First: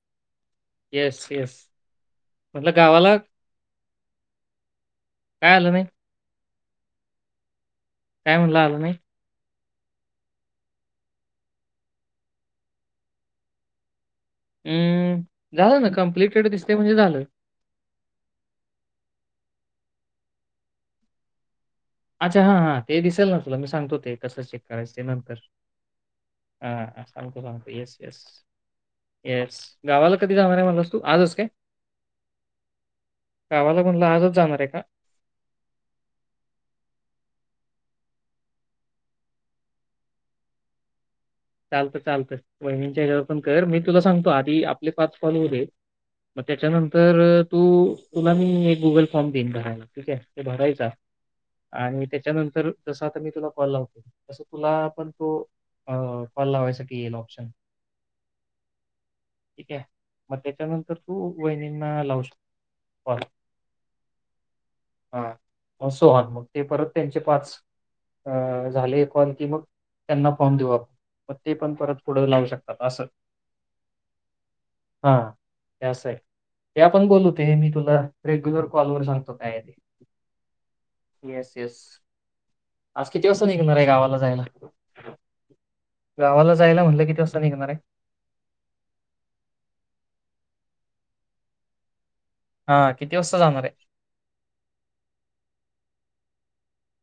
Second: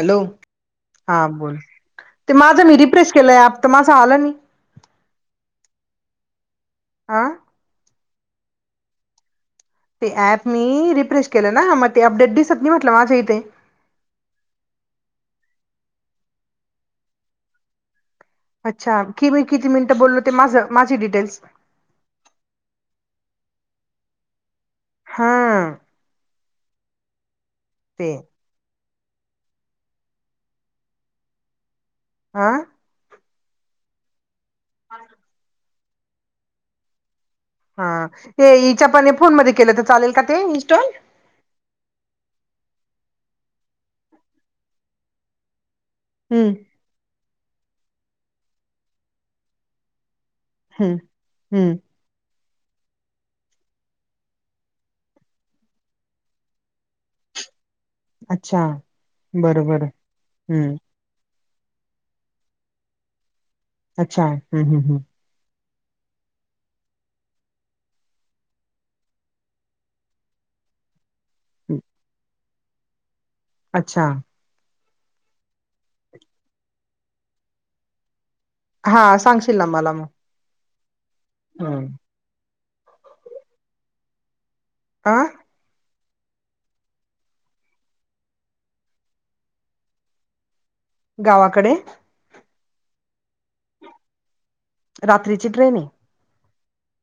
Hello, हा yes, बोल. Yes. ते माझं म्हटलं मी रिफ्रेश गावाला केलंय ॲप तर माझं आलं. काय आलं नाही? आं काय म्हणला आलं नाही. ते ॲप मी रिफ्रश केलं ना मग ते अपडेट दिसत नाही म्हटलं माझ्या इथे. हुं झालं ना कम्प्लीटेड दिसतय म्हणजे झालं. अच्छा, कि मी किती मिनिटं बोललो ते माझं माझी डिटेल्स अच्छा! हां हां ते दिसेल नां तुला मी सांगतो ते कसं चेक करायचं ते हा नंतर. [inaudible] हां हा हा सागंतो, सांगतो येस, ते येस! येस! गावाला कधी जाणार हाय म्हणलास तू आजच काय? आह गावाला म्हणल आजच जाणार आहे का? आजच. हां ए हिच्या पने फोन मध्ये केलं तर चालेल का? ते इनस्टॉल. चालतं, चालत वहीनीं हेजावर पण कर मी तुला सांगतो आधी आपले पाच काॅल हुऊदे. मग हम्म त्याच्यानंतर तू तुला मी एक गुगल फॉर्म देईन भरायला ठीक आहे. ते भरायचा हम्म हम्म आणि त्याच्यानंतर जस आता मी तुला कॉल लावतो, तस तुला पण तो अं कॉल लावायसाठी येईल ऑप्शन. अच्छा! ठीक आहे बरोबर मग हाय हुं. त्याच्यानंतर तू वैनीनां लावू शक [inaudible] काॅल. अच्छा! हुं हुं हुं हां, अस हाय मग ते परत त्यांचे पाच अं झाले कॉल की मग त्यांना फॉर्म देऊ आपण. मग ते पण हम्म परत पुढं लावू शकतात असं. अच्छा. हां हे असाय हे आपण बोल होते मी तुला रेग्युलर हा कॉलवर सांगतो काय सांगशील ना हायते. मला मग येस! येस! [inaudible] आज किती वाजता निघणार हाय गावाला जायला? आं गावाला जायला म्हटलं किती वाजता निघणारायं? गावाकडें हां किती वाजता जाणारये? रात्रीची ट्रेनयें.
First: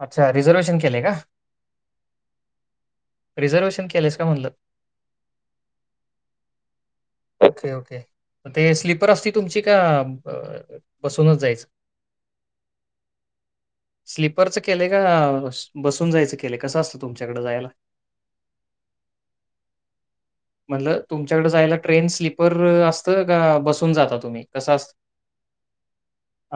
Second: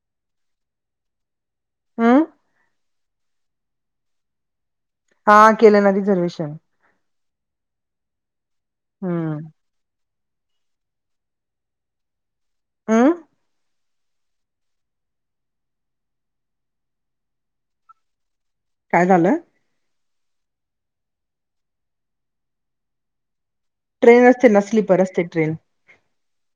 अच्छा! रिझर्वेशन केलय का? हम्म. रिझर्वेशन केलंस का म्हणलं? हां केलं ना रिझर्वेशन. ओके. ओके. मग ते स्लीपर असतीं हम्म तुमची का? [inaudible] अं बसूनच जायचं? अं स्लीपरचं केलंय का? बसून जायचं केलंय, कसं असतं तुमच्याकडें जायला? काय झालंय? म्हणलं तुमच्याकडे जायला ट्रेन स्लीपर असतं का? बस- कुठूण जाता ट्रेन तुम्ही? असते ना कस असतं? स्लीपर असते ट्रेन.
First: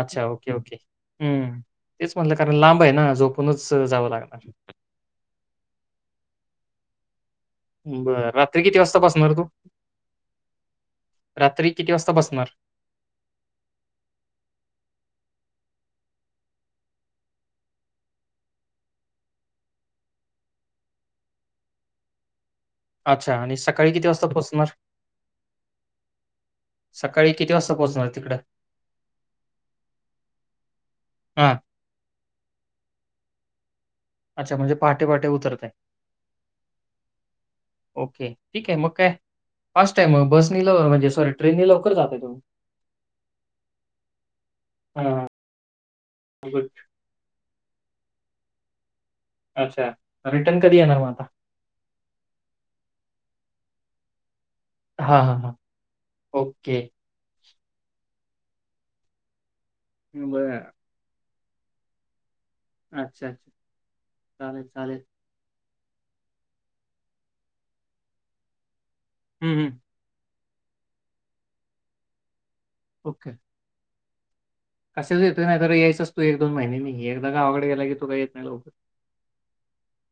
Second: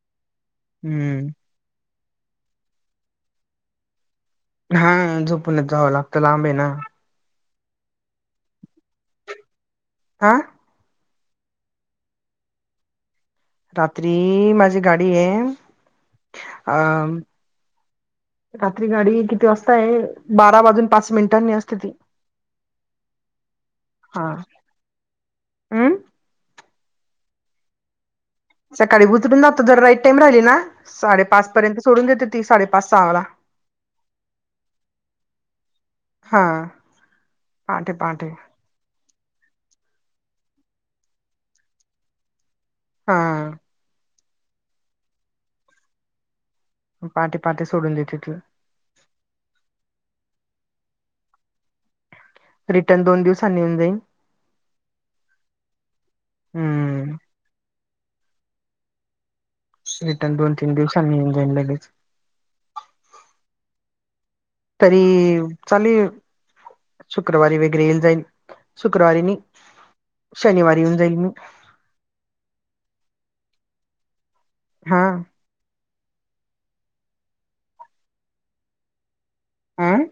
अच्छा! ओके! ओके्! हम्म हुं. तेच म्हणलं, कारण लांबयेनां झोपूनच जावं लागणार. हाः झोपूनच जावं लागतं लांबयेंना नां. बरं रात्री किती वाजता बसणार तू? हां- रात्री किती वाजता बसणार. रात्री माझी गाडी आहे अ रात्री गाडी किती वा असताय बारा वाजून पाच मिनिटांनी असते ती अच्छा आणि सकाळी किती वाजता पोहोचणार. आं. सकाळी किती वाजता पोहचणार तिकड. सकाळी उतरून जातो ज राईट टाइम राहिली ना. साडेपाच हां. पर्यंत सोडून देते ती साडेपाच सहावाला टे पाटे उतरत हा पहाटे पहाटे ओके. ठीक आहे मग काय फास्ट टाईम मग बसनी लव म्हणजे सॉरी ट्रेनने लवकर जाताय तुही? हा. हां. हो. पाटे पाटे सोडून देते तलं. अच्छा! रिटर्न कधी येणार मग आता? रिटर्न दोन दिवसांनी येऊन जाईन. हां हां हां ओके! हम्म रिटर्न दोन, बरं तीन दिवसांनी येऊन जाईन लगेच. अच्छा अच्छा चालेल चालेल तरी- चाले शुक्रवारी वेगळेे येईल जाईल शुक्रवारी नि हम्म, हम्म. शनिवारी येऊन जाईल मी ओके. हा कसेच येत नाही तर यायचस तू एक दोन महिने मी एकदा गावाकडे गेला की तू का येत नाही लवकर आ.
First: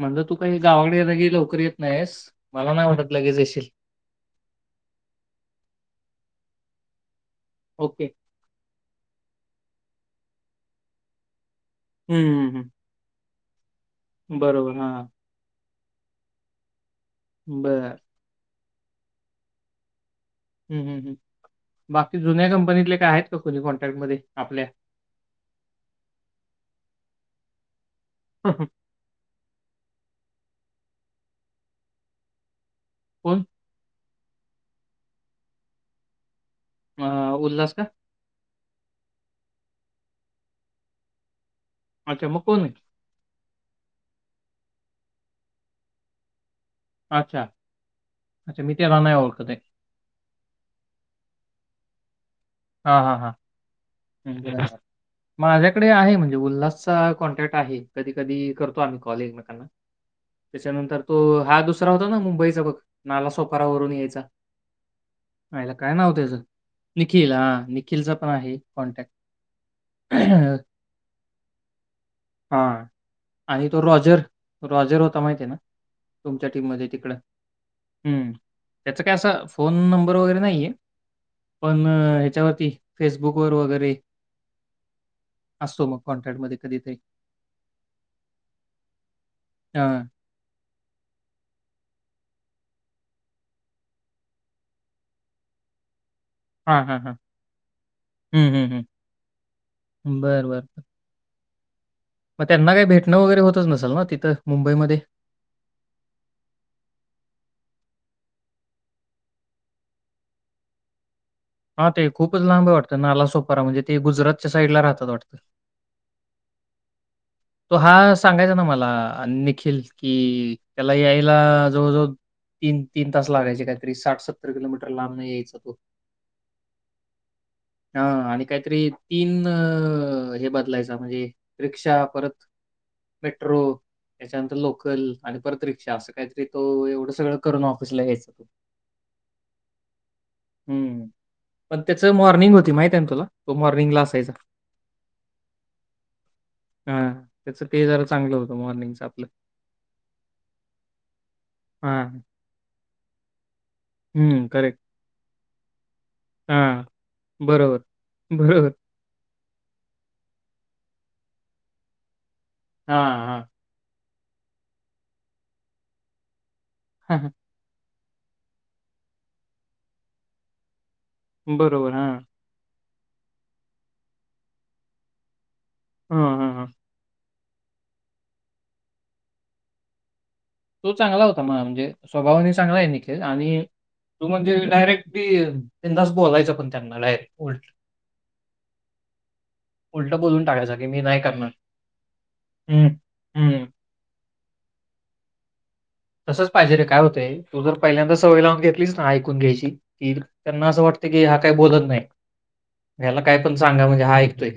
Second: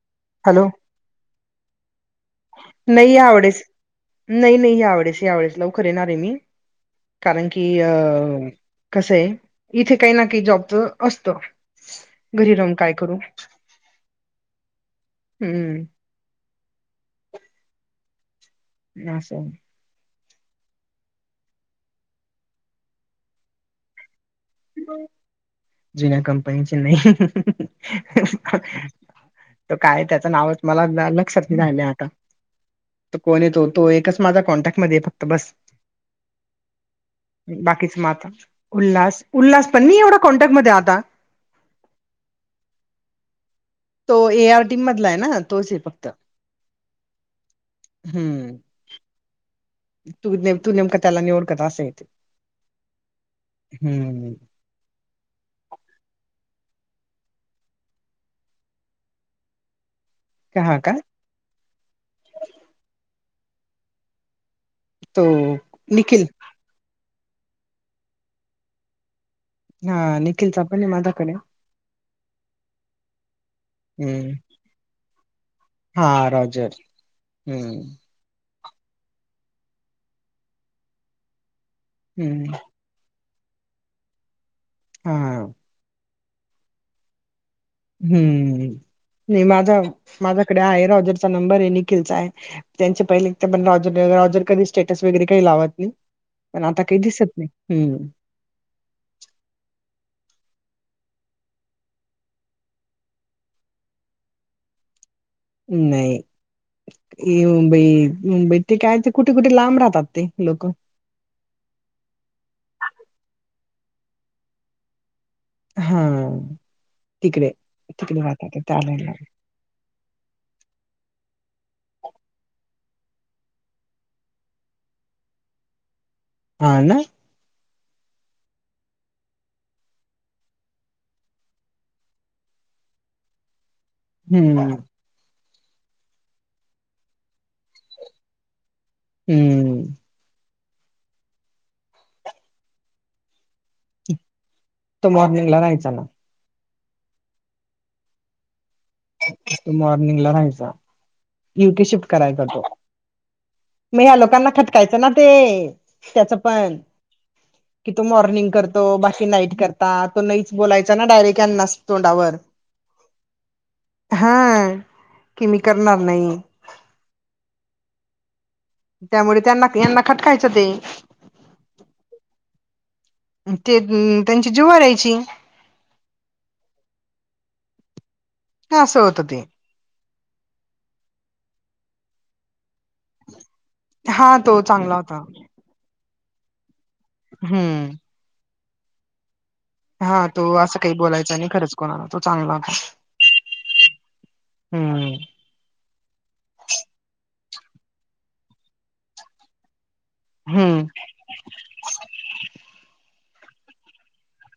म्हणज तू काही हॅलो गावाड ये की लोकररी येत नाहीस. मला वाटत नाही लगेच यावडेस येशील नाही नाही यावस यावेस लवकर येणार आहे मी कारण की- कि ओके अ कस आहे इथे काही ना काही जॉबच असत. हम्म, घरी हम्म, राहून काय करू. बरोबर हा. हम्म. [unintelligible] ना सो. हम् हम् ह बाकी जुन्या कंपनीतले काय आहेत का कोुणी कॉन्ट्रॅक्ट मध्ये आपल्या जुन्या कंपनी चेन नाहीई. त काय त्याचं नावच मला लक्षात नाही राहिलं आता त कोण कोणी येतो तो एकच माझा कॉन्टॅक्टमध्येध्ये फक्त बस. अं, उल्हास का बाकीच माता उल्हास उल्हास पण म एवढा कॉन्टॅक्ट मध्ये आता अच्छा मुकून तो ए आर टीम मधला आहे ना तोच आहे फक्त अच्छा हम्म अच्छा मटे राांना आहे लते. तू तू नेमकं त्याला निवड कर असं येते. हा हा हा. हम्म माझ्याकडे आहे म्हणजे उल्हास चा कॉन्टॅक्ट आहे कधी कधी करतो आम्ही कॉलेजमेकां [unintelligible] का हा का त्याच्यानंतर तो हा दुसरा होता ना मुंबईचा बघ नालासोफारावररून यायचा. तो ला काय नाव निखिल त्याचं निखिल हा निखिलच पण आहे कॉन्टॅक्ट हा निखिलचा पण माझ्याकडे हा आणि तो रॉजर हम्म रॉजर होता माहिती आहे ना. हा तुमच्या रॉजर टीममध्येध्ये तिकडं हम्म हम्म. त्याचा काय अस फोन नंबर वगैरे नाहीय पण हम्म हच्यावरती फेसबुक र वगैरे हा असतो मग कॉन्ट्रॅक्ट म कधीतरी हम्म नाही माझा हां माझ्याकडे आहे रॉजरचा नंबर आहे निखिलचा आहे. त्यांचे पहिले पण रॉॉर कधी स्टेटस वगैरे काही लावत नाही. पण आता काही दिसत नाही हम्म. हम्म हम् हम् बर बर ब मग त्यांना काही भेटणं वगैरे होतच नसेल ना तिथं मुंबईमध्ये नाही मुंबई मुंबईत ते काय ते कुठे कुठे लांब राहतात ते लोक हा ते खूपच लांब वाटतं नाला सोपारा म्हणजे ते गुजरातच्या साईड ला राहतात वाटतं. हा तिकडे तो हा तिकडे सांगायचा राहतात ना त्या मला लाईनला निखिल कि त्याला यायला जवळ जवळ तीन तीन तास लागायचे काहीतरी साठ सत्तर किलोमीटर लांब नाही यायचा तो हा ना हा आणि काहीतरी तीन हे बदलायच म्हणजे रिक्षा परत मेट्रो त्याच्यानंतर हम्म लोकल. आणि परत रिक्षा असं काहीतरी तो एवढं सगळं करून ऑफिसला यायचं तो हम्म. हम्म पण त्याच मॉर्निंग होती माहित आहे ना तुला? तो मॉर्निंगला असायचा. तो मॉर्निंगला राहायचा ना हा त्याच ते जरा चांगलं होतं मॉर्निंग मॉर्निंग ला रायस युटी शिफ्ट हां. करायचातो मग ह्या हं, लोकांना करेक्ट. खटकायचं ना ते त्याच पण हां, बरोबर. की तू मॉर्निंग बरोबर. करतो बाकी नाईट करतो. आता तो नाहीच बोलायचा ना डायरेक्टना तोंडावर हा हा हा कि म करणार नाही. हा हा त्यामुळे त्यांना यांना खटकायचं ते बरोबर हा ते त्यांची जुवर राहायची. हां हां हां हा सं होत ते तो चांगला होता म म्हणजे स्वभावानी चांगला आहे निखिल आणि तू हा म्हणजे तो चांगला डायरेक्ट होता बी तेंदाच बोलायचं पण त्यांनालाय हम्म [unintelligible] उलट हा बोलून तो टाकायच असं की काही मी नाही बोलायचा करणार खरंच कोणाला तो चांगला होता हम् हम्म [unintelligible] हम्म तसच पाहिजे रे काय होतय तू तर पहिल्यांदा सवय लावून घेतलीच ना ऐकून घ्यायची. कि त्यांना असं हम्म वाटत की हा काही बोलत नाही. या्याला काय पण सांगा म्हणजे हा ऐतोय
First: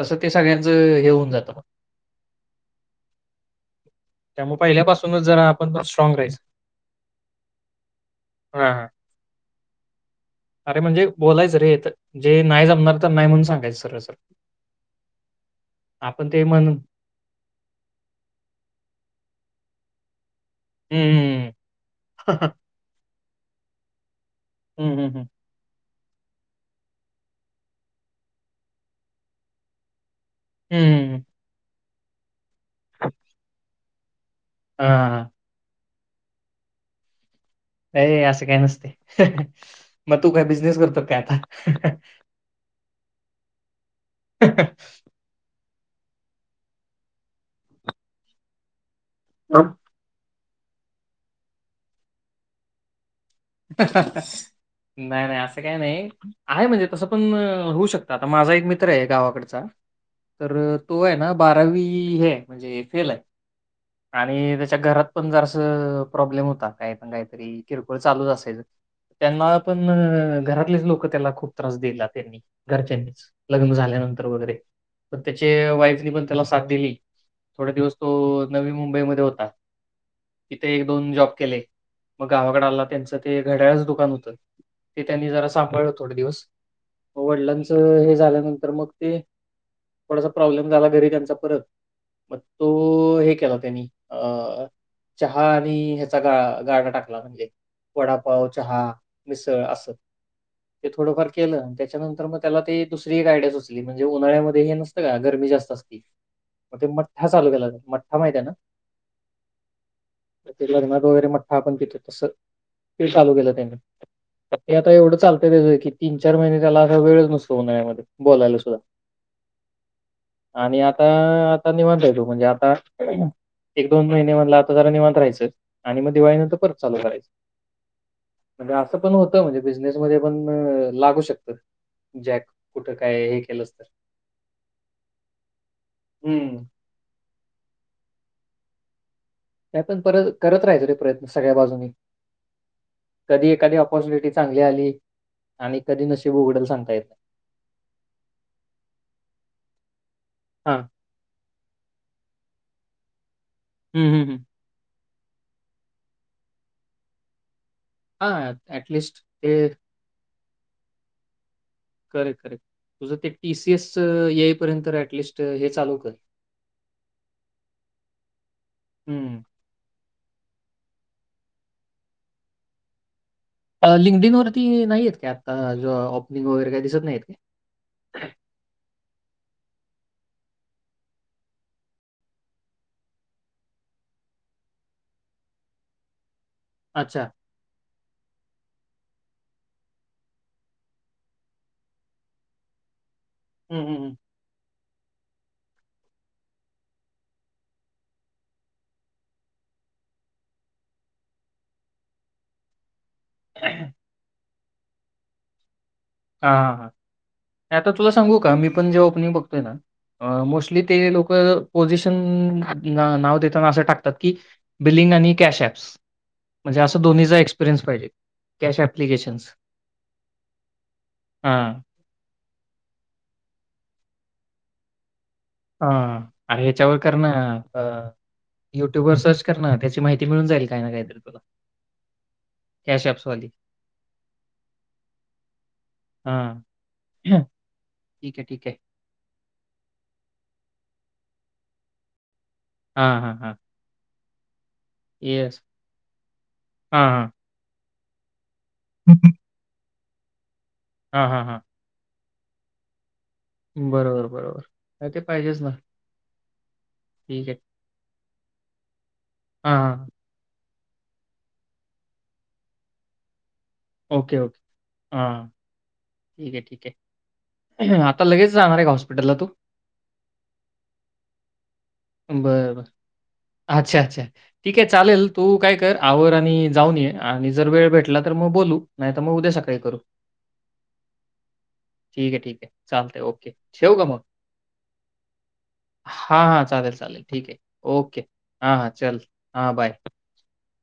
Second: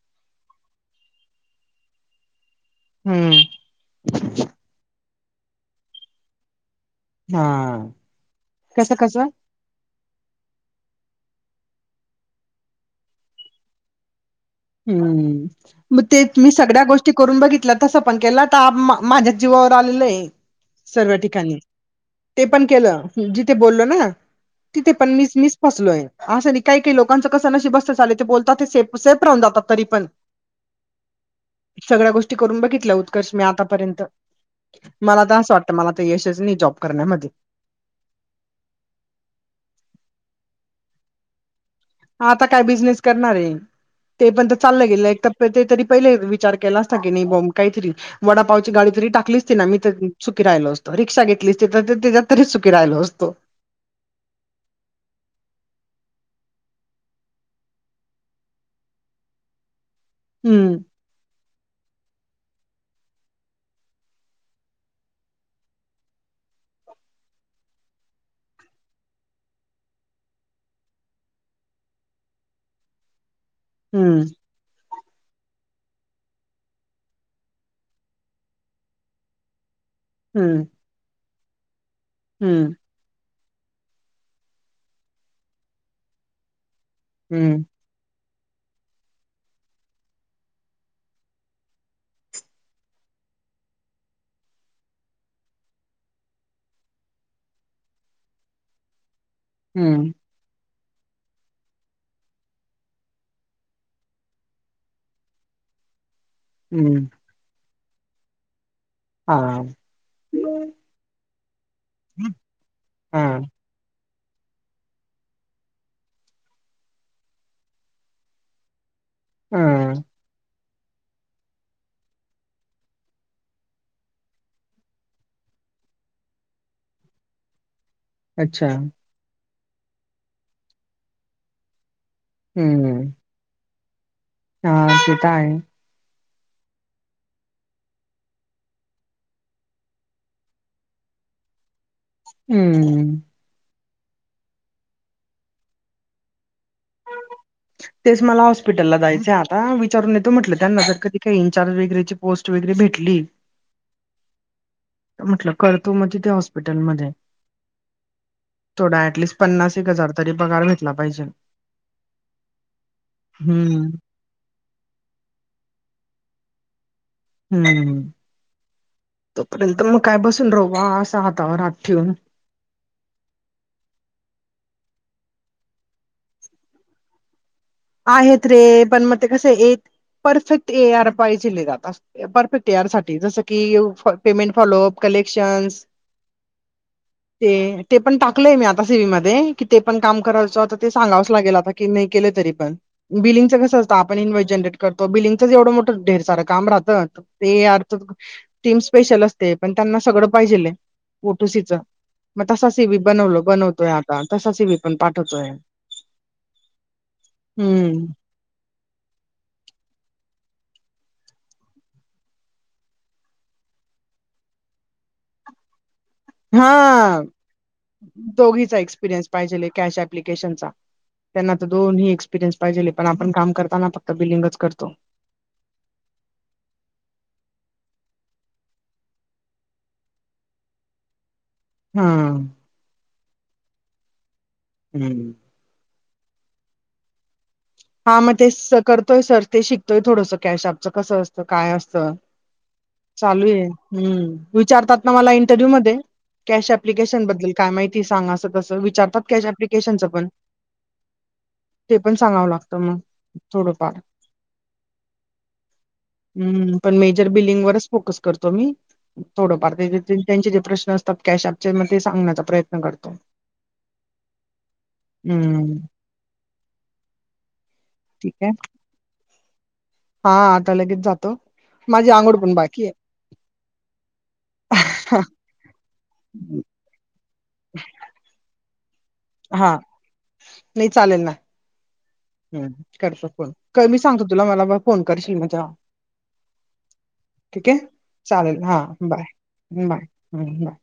तसं ते सगळ्यांचं हे होऊन जातं म [unintelligible] [unintelligible] हम्मं त्यामुळें पहिल्यांपासूनचं जरां आपणं स्ट्रॉंग राहायचं हां हां, हां. कसं कसं अरे म्हणजे बोलायचं रे तरं जे नाहीं जमणारं तरं नाहीं म्हणूंन सांगायचं सर सर हम्मं मंग ते मी सगळ्यां गोष्टीं करूंन बघितलं तसं पणं केलं तरं माझ्याचं जीवांवर आलेलं आहे सर्व हं, ठिकाणीं ते पणं केलं जिथे बोललं नां तिथे हं, हं, हं, पणं मी हं, हं, मिस फसलोयं असं नाहीं कांहीं कांहीं लोकांचं कसं नशीब बसतं ले ते बोलतातं ते से सेप राहूंन जातांत तरी पणं हम्मं सगळ्यां गोष्टी करूंन बघितल्यां उत्कर्ष मी आतांपर्यंत हां, मलां हां. आ तरं असं वाटतं मलां तंर यंशचं नाहीं जॉब करण्यांमध्ये अ असे कायं नस्ते मंग तूं कायं बिझनेस करतों कायं आतां आतां कायं बिझनेसं करणारं आहे ते पणं तरं चालेयं गेलं एक तरं ते तरी पहिले विचार केलां असतां की नाहीं बां कांहीतरी वडांपावची गांडी तरी टाकलीचं ती नां मी सुखीरांयलो असतो रिक्षां घेतली तरं ते त्यांच्या तरीचं चं सुखीरांयलो असतों हां- हां नाहीं नाहीं असं कांहीं नाहीं आहे म्हणजे तसं पणं अ होऊं शकतं आतां माझां एक मित्र आहे गांवाकडचां तरं हम्म तो आहे नां बारावी हे म्हणजे फेल आहे आणि त्यांच्या घरांत पणं जरं असं प्रॉब्लेम होतां कांहीं पणं कांहीतरी किरकोळ चालूंच असेलं त्यांनां पणं घरांतलेचं लोकं त्यांला खूंप त्रास दिलां त्यांनी घरच्यांनीचं लग्नं हम्म झाल्यानंतर वगैरें पणं त्यांचे वाईफनी पणं त्यांला सांथ दिली थोडं दिवसं तो नवी मुंबईमंध्ये होतां हम्म तेथे एक दोन जॉब केले मंग गावांकडे हम्म आलां त्यांचं ते घड्यांळचं दुकानं होत ते त्यांनी जरां सांभाळलं थोडे दिवसं हम्म वडिलांचं हे झाल्यांनंतर मंग हम्मं थोडांसा प्रॉब्लेम झालां घरी त्यांच्या परंत मंग तो केलां त्यांनी अ चहां आणि ह्यांचा गा गांरडा टाकलां म्हणजे वडांपाव चहां मिसंळ असं हम्म ते थोडंफार केलं आणि त्यांच्यानंतर मंग त्यांला ते दुसरी एक गयडिया सुचंली म्हणजे उन्हांळ्यांमध्ये हे नसं कां गर्मी जास्तं असतं मंग ते हम्म मठ्ठां चालूं केलायं मठ्ठां माहितं आहे नां हां लग्नांत वगैरें मठ्ठां आपणं तीथं तसं हा चालूं केलं त्यांनी आतां ते एवढं चालतंय त्याचं की तीन चार महिने त्यांला असां वेळचं नसतो उन्हांळ्यांमध्ये बोलां दूसर हम्मं आणि आतां आतां निवांत तूं म्हणजे आतां एक दोन महिने मधलं आतां जरां निवांत राहायचं आणि मंग दिवाळीनंतर परंत चालूं करायचं ह्या अच्छा म्हण असं पणं होतं म्हणजे बिझनेस मध्यें पणं लागूं शकते जॅक कुठं कायं हे केलंस तरं हां ते तरं आहे हम्मं ते पणं परंत करतं राहायचं रे प्रयंत्न सगळ्यां बाजूंनी हम्मं कधीं एखांदी ऑपॉर्च्युनिटी चांगली आली आणि कधीं नसेशी ब उघडं सांग तेचं मलां हॉस्पिटल लां जायचं आतां विचारूंन येतो म्हटलं हा त्यांनां जरं कधीं कांहीं इनचार्ज वगैरेंची पोस्ट वगैरें भेटली हम्मं हम्मं हम्मं म्हटलं करतों मंग तिथे हॉस्पिटलमंध्ये नाही हां थोडा ॲटलिस्ट ऍटलिस्ट ते पन्नास एक हजार तरी पगार भेटला पाहिजे. करेक्ट, करेक्ट तुझं ते टी, सी, एस हम्म. येईपर्यंत ऍटलिस्ट हे चालूकर. हम्म, हम्म हम्म. तोपर्यंत मग काय बसून राहू बा अस हातावर हात ठेवून. लिंगडिन वरती नाहीत का आता ज ओपनिंग वगैरे काय दिसत नाहीत. आहेत रे पण मग ते कस एक परफेक्ट ये, आर पाहीजेल हे आता. परफेक्ट ये, आर साठी जसं की पेमेंट फॉलोअप, कलेक्शन्स, अच्छा. ते, ते पण टाकलंय मी आता सीवी मध्ये कि ते पण काम करायचं ते सांगावंच लागेल आता की नाही केले तरी बिलीगच कस हम्म, आसत हम्म, आपण इनवे जनरेट करतो बिल्डिंगचच एवढं मोठं ढेर सारं काम राहतं ते अर्थ टीम स्पेशल असते पण त्यांना सगळं पाहिजेल पोटुसीच. मग तसा सि, बी बनवलो बनवतोय हम्म. आता तसा सि, बी पण पाठवतोय. हा, हा, हां आता तुला हम्म सांगू का मी पण जेव्हा ओपनिंग बघतोयना. अ मोस्टली ते लोक पोझिशन नाव देताना असं टाकतात की बिलिंग आणि कॅशएप्स. हा दोघीचा कॅश एक्सपिरियन्स ॲप्लिकेशन्स पाहिजेलय. कॅश एप्लीकेशन त्यांना तर हां दोन्ही एक्सपिरीयन्स पाहिजेल हे पण आपण काम करताना फक्त बिलिंगच करतो. ह अरे ह्याच्यावर करना अ युट्यूब वर सर्च करण त्याची माहिती मिळून जाईल काय ना, काय तरी तुला. हम्म. कॅश ॲप्स वाली. हम्म. हा आ हा मग तेच स करतोय सर ते शिकतोय थोडस कॅशएप्स कसं असतं काय असत हां हां चालू हां आहे. हम्म विचारतात ना मला येस इंटरव्ह्यू मध्ये कॅश हां एप्लीकेशन हां बद्दल. काय माहिती सांगा असं तस विचारतात कॅश एप्लीकेशन च पण. हां हां हां‌. ते पण सांगाव लागतं मग. थोडंफार बरोबर, बरोबर नाही ते पाहिजेच ना. हम्म पण मेजर ठीक आहे. बिल्डिंग वरच फोकस करतो मी थोडफार हां, हां. त्यांचे जे प्रश्न असतात कॅश ॲपचे म ते सांगण्याचा प्रयत्न करतो. ओके, ओके, हां. हम्म ठीक आहे ठीक आहे आता लगेच जाहणार आहे का हॉस्पिटलला तू? हा आता लगेच जातो. माझी आंघोळ बरं, पण बरं. बाकी आहे. अच्छा, अच्छा ठीक आहे चालेल तू काय कर आवर आणि जाऊन ये. आणि जर वेळ भेटला तर मग बोलू. नाहीतर मग उद्या हा सकाळी करू. नाही चालेल ना. ठीक आहे, ठीक आहे. हम्म चालतंय करतो ओके. फोन ठेवू मी सांगतो तुला मला फोन करशील जेव्हा. हा, हा, चालेल, चालेल ठीक आहे ओके हा, हा चल हा बाय. हम्म, हम्म.